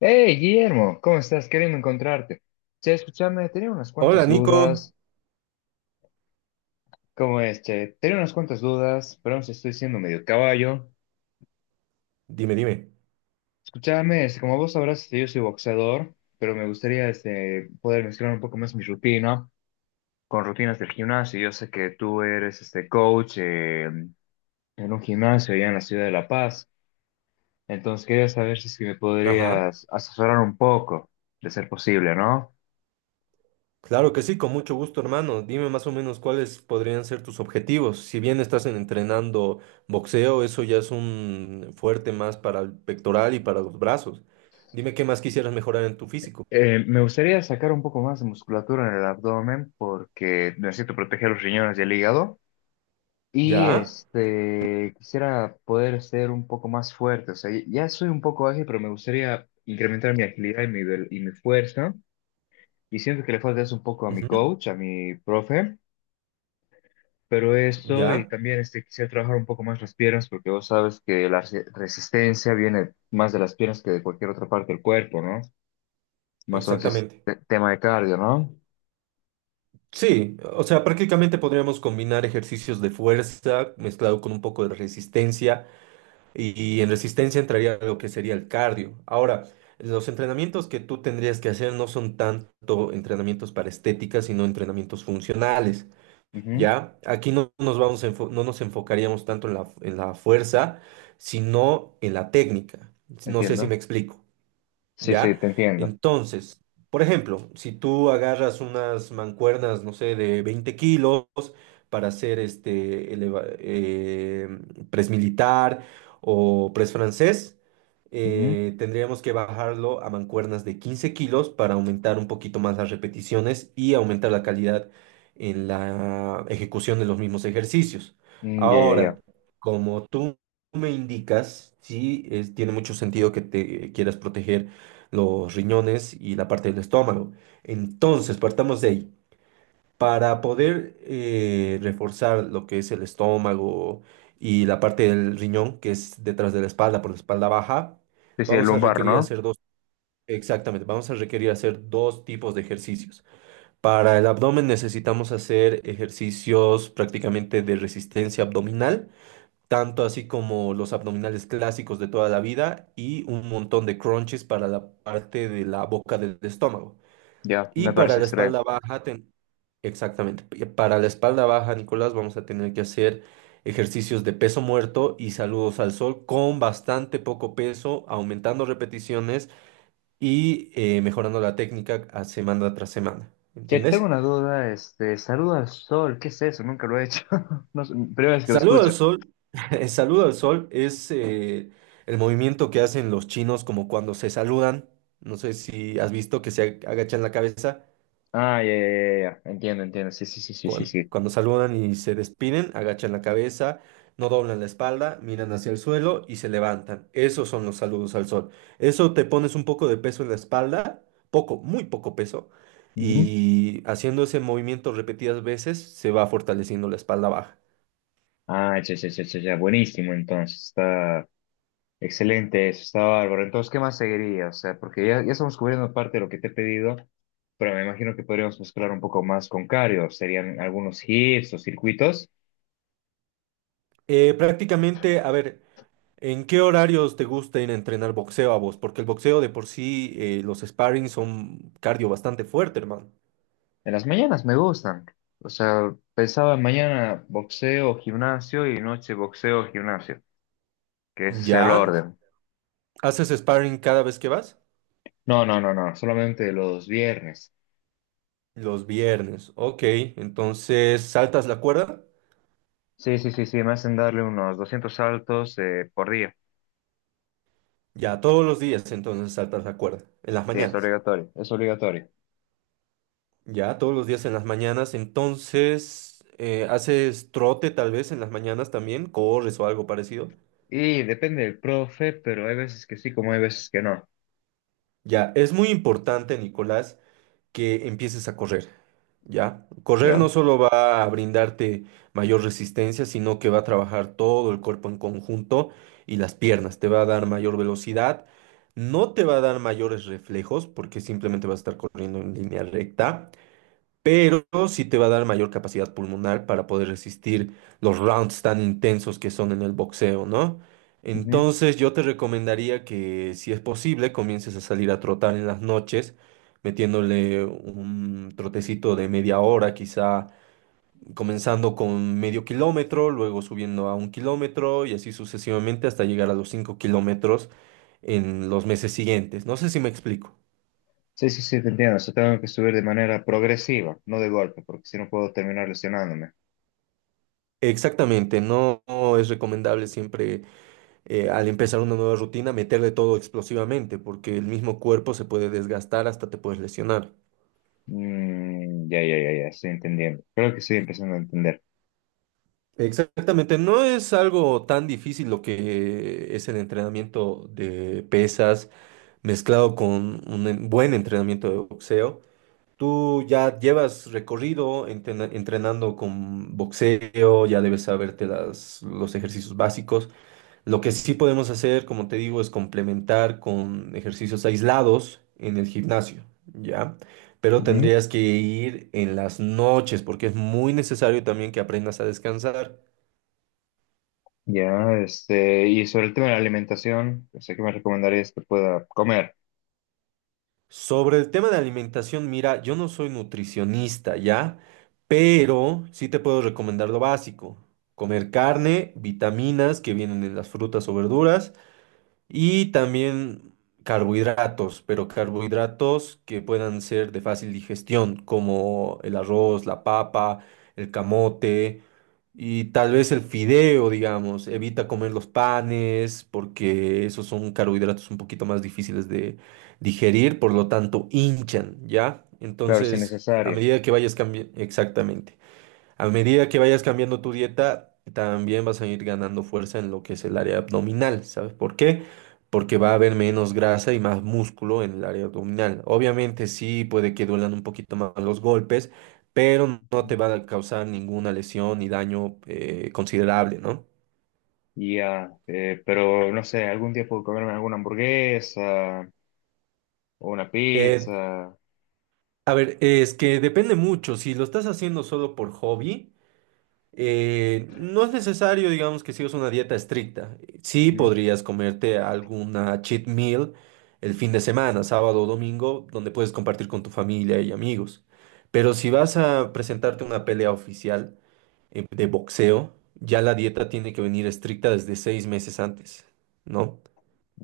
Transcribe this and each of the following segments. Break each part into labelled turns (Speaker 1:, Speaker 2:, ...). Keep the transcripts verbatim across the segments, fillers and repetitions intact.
Speaker 1: Hey, Guillermo, ¿cómo estás? Queriendo encontrarte. Che, escúchame, tenía unas cuantas
Speaker 2: Hola Nico,
Speaker 1: dudas. ¿Cómo es, che? Tenía unas cuantas dudas, pero aún estoy siendo medio caballo.
Speaker 2: dime, dime.
Speaker 1: Escúchame, este, como vos sabrás, este, yo soy boxeador, pero me gustaría este, poder mezclar un poco más mi rutina con rutinas del gimnasio. Yo sé que tú eres este coach eh, en un gimnasio allá en la ciudad de La Paz, entonces quería saber si es que me
Speaker 2: Ajá,
Speaker 1: podrías asesorar un poco, de ser posible, ¿no?
Speaker 2: claro que sí, con mucho gusto hermano. Dime más o menos cuáles podrían ser tus objetivos. Si bien estás entrenando boxeo, eso ya es un fuerte más para el pectoral y para los brazos. Dime qué más quisieras mejorar en tu físico.
Speaker 1: Eh, me gustaría sacar un poco más de musculatura en el abdomen porque necesito proteger los riñones y el hígado. Y
Speaker 2: Ya,
Speaker 1: este, quisiera poder ser un poco más fuerte. O sea, ya soy un poco ágil, pero me gustaría incrementar mi agilidad y mi, vel- y mi fuerza. Y siento que le falta eso un poco a mi
Speaker 2: ujú,
Speaker 1: coach, a mi profe. Pero esto, y
Speaker 2: ya,
Speaker 1: también este, quisiera trabajar un poco más las piernas porque vos sabes que la resi- resistencia viene más de las piernas que de cualquier otra parte del cuerpo, ¿no? Más entonces,
Speaker 2: exactamente.
Speaker 1: te- tema de cardio, no
Speaker 2: Sí, o sea, prácticamente podríamos combinar ejercicios de fuerza mezclado con un poco de resistencia. y y en resistencia entraría lo que sería el cardio. Ahora, los entrenamientos que tú tendrías que hacer no son tanto entrenamientos para estética, sino entrenamientos funcionales, ¿ya? Aquí no nos vamos a enfo- no nos enfocaríamos tanto en la, en la fuerza, sino en la técnica. No sé si me
Speaker 1: entiendo.
Speaker 2: explico.
Speaker 1: Sí, sí,
Speaker 2: ¿Ya?
Speaker 1: te entiendo.
Speaker 2: Entonces, por ejemplo, si tú agarras unas mancuernas, no sé, de veinte kilos para hacer este eleva- eh, press militar o press francés,
Speaker 1: Ujú.
Speaker 2: eh, tendríamos que bajarlo a mancuernas de quince kilos para aumentar un poquito más las repeticiones y aumentar la calidad en la ejecución de los mismos ejercicios.
Speaker 1: Mm, ya, ya,
Speaker 2: Ahora,
Speaker 1: ya.
Speaker 2: como tú me indicas, sí es- tiene mucho sentido que te quieras proteger los riñones y la parte del estómago. Entonces, partamos de ahí. Para poder eh, reforzar lo que es el estómago y la parte del riñón, que es detrás de la espalda, por la espalda baja,
Speaker 1: Sí, sí, el
Speaker 2: vamos a
Speaker 1: lumbar,
Speaker 2: requerir
Speaker 1: ¿no?
Speaker 2: hacer dos, exactamente, vamos a requerir hacer dos tipos de ejercicios. Para el abdomen necesitamos hacer ejercicios prácticamente de resistencia abdominal tanto así como los abdominales clásicos de toda la vida y un montón de crunches para la parte de la boca del estómago.
Speaker 1: Ya,
Speaker 2: Y
Speaker 1: me
Speaker 2: para
Speaker 1: parece
Speaker 2: la espalda
Speaker 1: excelente.
Speaker 2: baja, ten- exactamente, y para la espalda baja, Nicolás, vamos a tener que hacer ejercicios de peso muerto y saludos al sol con bastante poco peso, aumentando repeticiones y eh, mejorando la técnica a semana tras semana.
Speaker 1: Che, tengo
Speaker 2: ¿Entiendes?
Speaker 1: una duda, este, saluda al sol, ¿qué es eso? Nunca lo he hecho. No sé, primera vez que lo
Speaker 2: Saludo al
Speaker 1: escucho.
Speaker 2: sol. El saludo al sol es eh, el movimiento que hacen los chinos como cuando se saludan. No sé si has visto que se ag- agachan la cabeza.
Speaker 1: Ah, ya, ya, ya, ya. Entiendo, entiendo. Sí, sí, sí, sí, sí,
Speaker 2: cuan-
Speaker 1: sí.
Speaker 2: Cuando saludan y se despiden, agachan la cabeza, no doblan la espalda, miran hacia el suelo y se levantan. Esos son los saludos al sol. Eso te pones un poco de peso en la espalda, poco, muy poco peso,
Speaker 1: Ujú.
Speaker 2: y haciendo ese movimiento repetidas veces se va fortaleciendo la espalda baja.
Speaker 1: Ah, ya, ya, ya, ya, ya. Buenísimo, entonces. Está excelente eso, está bárbaro. Entonces, ¿qué más seguiría? O sea, porque ya, ya estamos cubriendo parte de lo que te he pedido, pero me imagino que podríamos mezclar un poco más con cardio. Serían algunos hits o circuitos.
Speaker 2: Eh, prácticamente, a ver. ¿En qué horarios te gusta ir a entrenar boxeo a vos? Porque el boxeo de por sí, eh, los sparring son cardio bastante fuerte, hermano.
Speaker 1: En las mañanas me gustan. O sea, pensaba mañana boxeo, gimnasio y noche boxeo, gimnasio, que ese sea el
Speaker 2: ¿Ya?
Speaker 1: orden.
Speaker 2: ¿Haces sparring cada vez que vas?
Speaker 1: No, no, no, no, solamente los viernes.
Speaker 2: Los viernes. Ok, entonces saltas la cuerda.
Speaker 1: Sí, sí, sí, sí, me hacen darle unos doscientos saltos eh, por día.
Speaker 2: Ya, todos los días entonces saltas la cuerda. En las
Speaker 1: Sí, es
Speaker 2: mañanas.
Speaker 1: obligatorio, es obligatorio.
Speaker 2: Ya, todos los días en las mañanas. Entonces, eh, haces trote tal vez en las mañanas también. Corres o algo parecido.
Speaker 1: Y depende del profe, pero hay veces que sí, como hay veces que no.
Speaker 2: Ya, es muy importante, Nicolás, que empieces a correr. ¿Ya? Correr no
Speaker 1: ¿Ya?
Speaker 2: solo va a brindarte mayor resistencia, sino que va a trabajar todo el cuerpo en conjunto y las piernas, te va a dar mayor velocidad, no te va a dar mayores reflejos porque simplemente vas a estar corriendo en línea recta, pero sí te va a dar mayor capacidad pulmonar para poder resistir los rounds tan intensos que son en el boxeo, ¿no?
Speaker 1: Ujú.
Speaker 2: Entonces yo te recomendaría que si es posible comiences a salir a trotar en las noches, metiéndole un trotecito de media hora, quizá comenzando con medio kilómetro, luego subiendo a un kilómetro y así sucesivamente hasta llegar a los cinco kilómetros en los meses siguientes. No sé si me explico.
Speaker 1: Sí, sí, sí, te entiendo. O sea, tengo que subir de manera progresiva, no de golpe, porque si no puedo terminar lesionándome.
Speaker 2: Exactamente, no no es recomendable siempre eh, al empezar una nueva rutina, meterle todo explosivamente, porque el mismo cuerpo se puede desgastar hasta te puedes lesionar.
Speaker 1: Mm, ya, ya, ya, ya, estoy entendiendo. Creo que estoy empezando a entender.
Speaker 2: Exactamente, no es algo tan difícil lo que es el entrenamiento de pesas mezclado con un en- buen entrenamiento de boxeo. Tú ya llevas recorrido entrena- entrenando con boxeo, ya debes saberte las, los ejercicios básicos. Lo que sí podemos hacer, como te digo, es complementar con ejercicios aislados en el gimnasio, ¿ya? Pero
Speaker 1: Ujú.
Speaker 2: tendrías que ir en las noches porque es muy necesario también que aprendas a descansar.
Speaker 1: Ya, este, y sobre el tema de la alimentación, sé que me recomendarías que pueda comer,
Speaker 2: Sobre el tema de alimentación, mira, yo no soy nutricionista, ¿ya? Pero sí te puedo recomendar lo básico. Comer carne, vitaminas que vienen en las frutas o verduras. Y también carbohidratos, pero carbohidratos que puedan ser de fácil digestión, como el arroz, la papa, el camote y tal vez el fideo, digamos. Evita comer los panes porque esos son carbohidratos un poquito más difíciles de digerir, por lo tanto hinchan, ¿ya?
Speaker 1: claro, si
Speaker 2: Entonces, a
Speaker 1: necesario.
Speaker 2: medida que vayas cambiando, exactamente. A medida que vayas cambiando tu dieta, también vas a ir ganando fuerza en lo que es el área abdominal. ¿Sabes por qué? Porque va a haber menos grasa y más músculo en el área abdominal. Obviamente sí puede que duelan un poquito más los golpes, pero no te
Speaker 1: Ujú.
Speaker 2: va a causar ninguna lesión ni daño eh, considerable, ¿no?
Speaker 1: Y ya, eh, pero no sé, algún día puedo comerme alguna hamburguesa o una
Speaker 2: Eh,
Speaker 1: pizza.
Speaker 2: a ver, es que depende mucho. Si lo estás haciendo solo por hobby. Eh, no es necesario, digamos, que sigas una dieta estricta. Sí
Speaker 1: Ujú,
Speaker 2: podrías comerte alguna cheat meal el fin de semana, sábado o domingo, donde puedes compartir con tu familia y amigos. Pero si vas a presentarte una pelea oficial, eh, de boxeo, ya la dieta tiene que venir estricta desde seis meses antes, ¿no?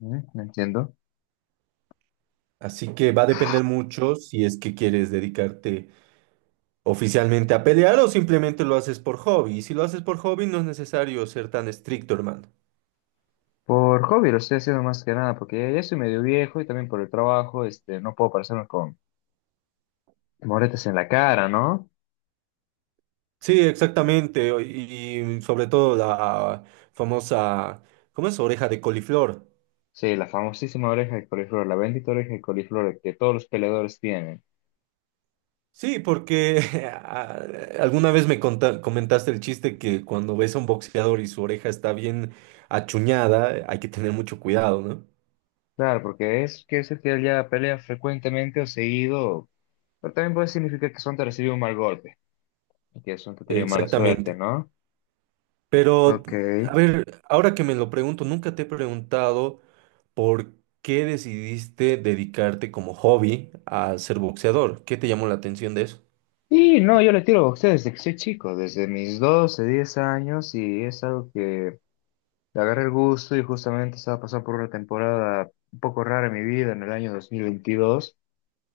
Speaker 1: ujú, no entiendo.
Speaker 2: Así que va a depender mucho si es que quieres dedicarte oficialmente a pelear o simplemente lo haces por hobby. Y si lo haces por hobby, no es necesario ser tan estricto, hermano.
Speaker 1: Por hobby lo estoy haciendo más que nada, porque ya soy medio viejo y también por el trabajo, este, no puedo parecerme con moretes en la cara, ¿no?
Speaker 2: Sí, exactamente. o- Y, y sobre todo la famosa, ¿cómo es? Oreja de coliflor.
Speaker 1: Sí, la famosísima oreja de coliflor, la bendita oreja de coliflor que todos los peleadores tienen.
Speaker 2: Sí, porque a- alguna vez me conta- comentaste el chiste que cuando ves a un boxeador y su oreja está bien achuñada, hay que tener mucho cuidado, ¿no?
Speaker 1: Claro, porque es que ese que ya pelea frecuentemente o seguido, pero también puede significar que Sonta recibió un mal golpe y que Sonta ha tenido mala suerte,
Speaker 2: Exactamente.
Speaker 1: ¿no?
Speaker 2: Pero,
Speaker 1: Ok,
Speaker 2: a ver, ahora que me lo pregunto, nunca te he preguntado por qué decidiste dedicarte como hobby a ser boxeador. ¿Qué te llamó la atención de eso?
Speaker 1: y no, yo le tiro boxeo desde que soy chico, desde mis doce diez años, y es algo que le agarré el gusto y justamente estaba pasando por una temporada un poco rara en mi vida en el año dos mil veintidós,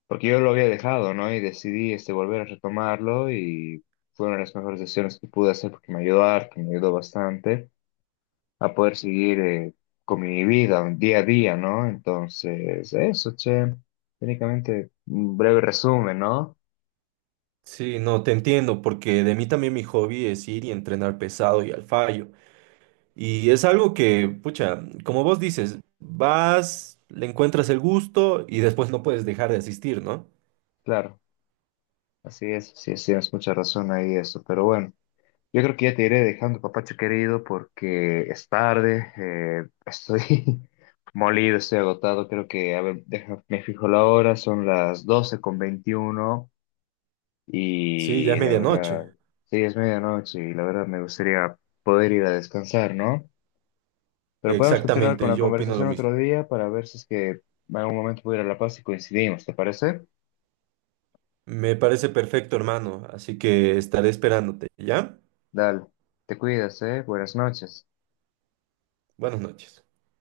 Speaker 1: porque yo lo había dejado, ¿no? Y decidí este, volver a retomarlo y fue una de las mejores decisiones que pude hacer porque me ayudó harto, me ayudó bastante a poder seguir eh, con mi vida un día a día, ¿no? Entonces, eso, che, técnicamente un breve resumen, ¿no?
Speaker 2: Sí, no, te entiendo, porque de mí también mi hobby es ir y entrenar pesado y al fallo. Y es algo que, pucha, como vos dices, vas, le encuentras el gusto y después no puedes dejar de asistir, ¿no?
Speaker 1: Claro, así es, sí, sí, tienes mucha razón ahí eso, pero bueno, yo creo que ya te iré dejando, papacho querido, porque es tarde, eh, estoy molido, estoy agotado, creo que, a ver, deja- me fijo la hora, son las doce con veintiuno
Speaker 2: Sí, ya
Speaker 1: y
Speaker 2: es
Speaker 1: la verdad,
Speaker 2: medianoche.
Speaker 1: sí, es medianoche y la verdad me gustaría poder ir a descansar, ¿no? Pero podemos continuar con
Speaker 2: Exactamente,
Speaker 1: la
Speaker 2: yo opino lo
Speaker 1: conversación
Speaker 2: mismo.
Speaker 1: otro día para ver si es que en algún momento pudiera ir a La Paz y coincidimos, ¿te parece?
Speaker 2: Me parece perfecto, hermano, así que estaré esperándote, ¿ya?
Speaker 1: Dale, te cuidas, ¿eh? Buenas noches.
Speaker 2: Buenas noches.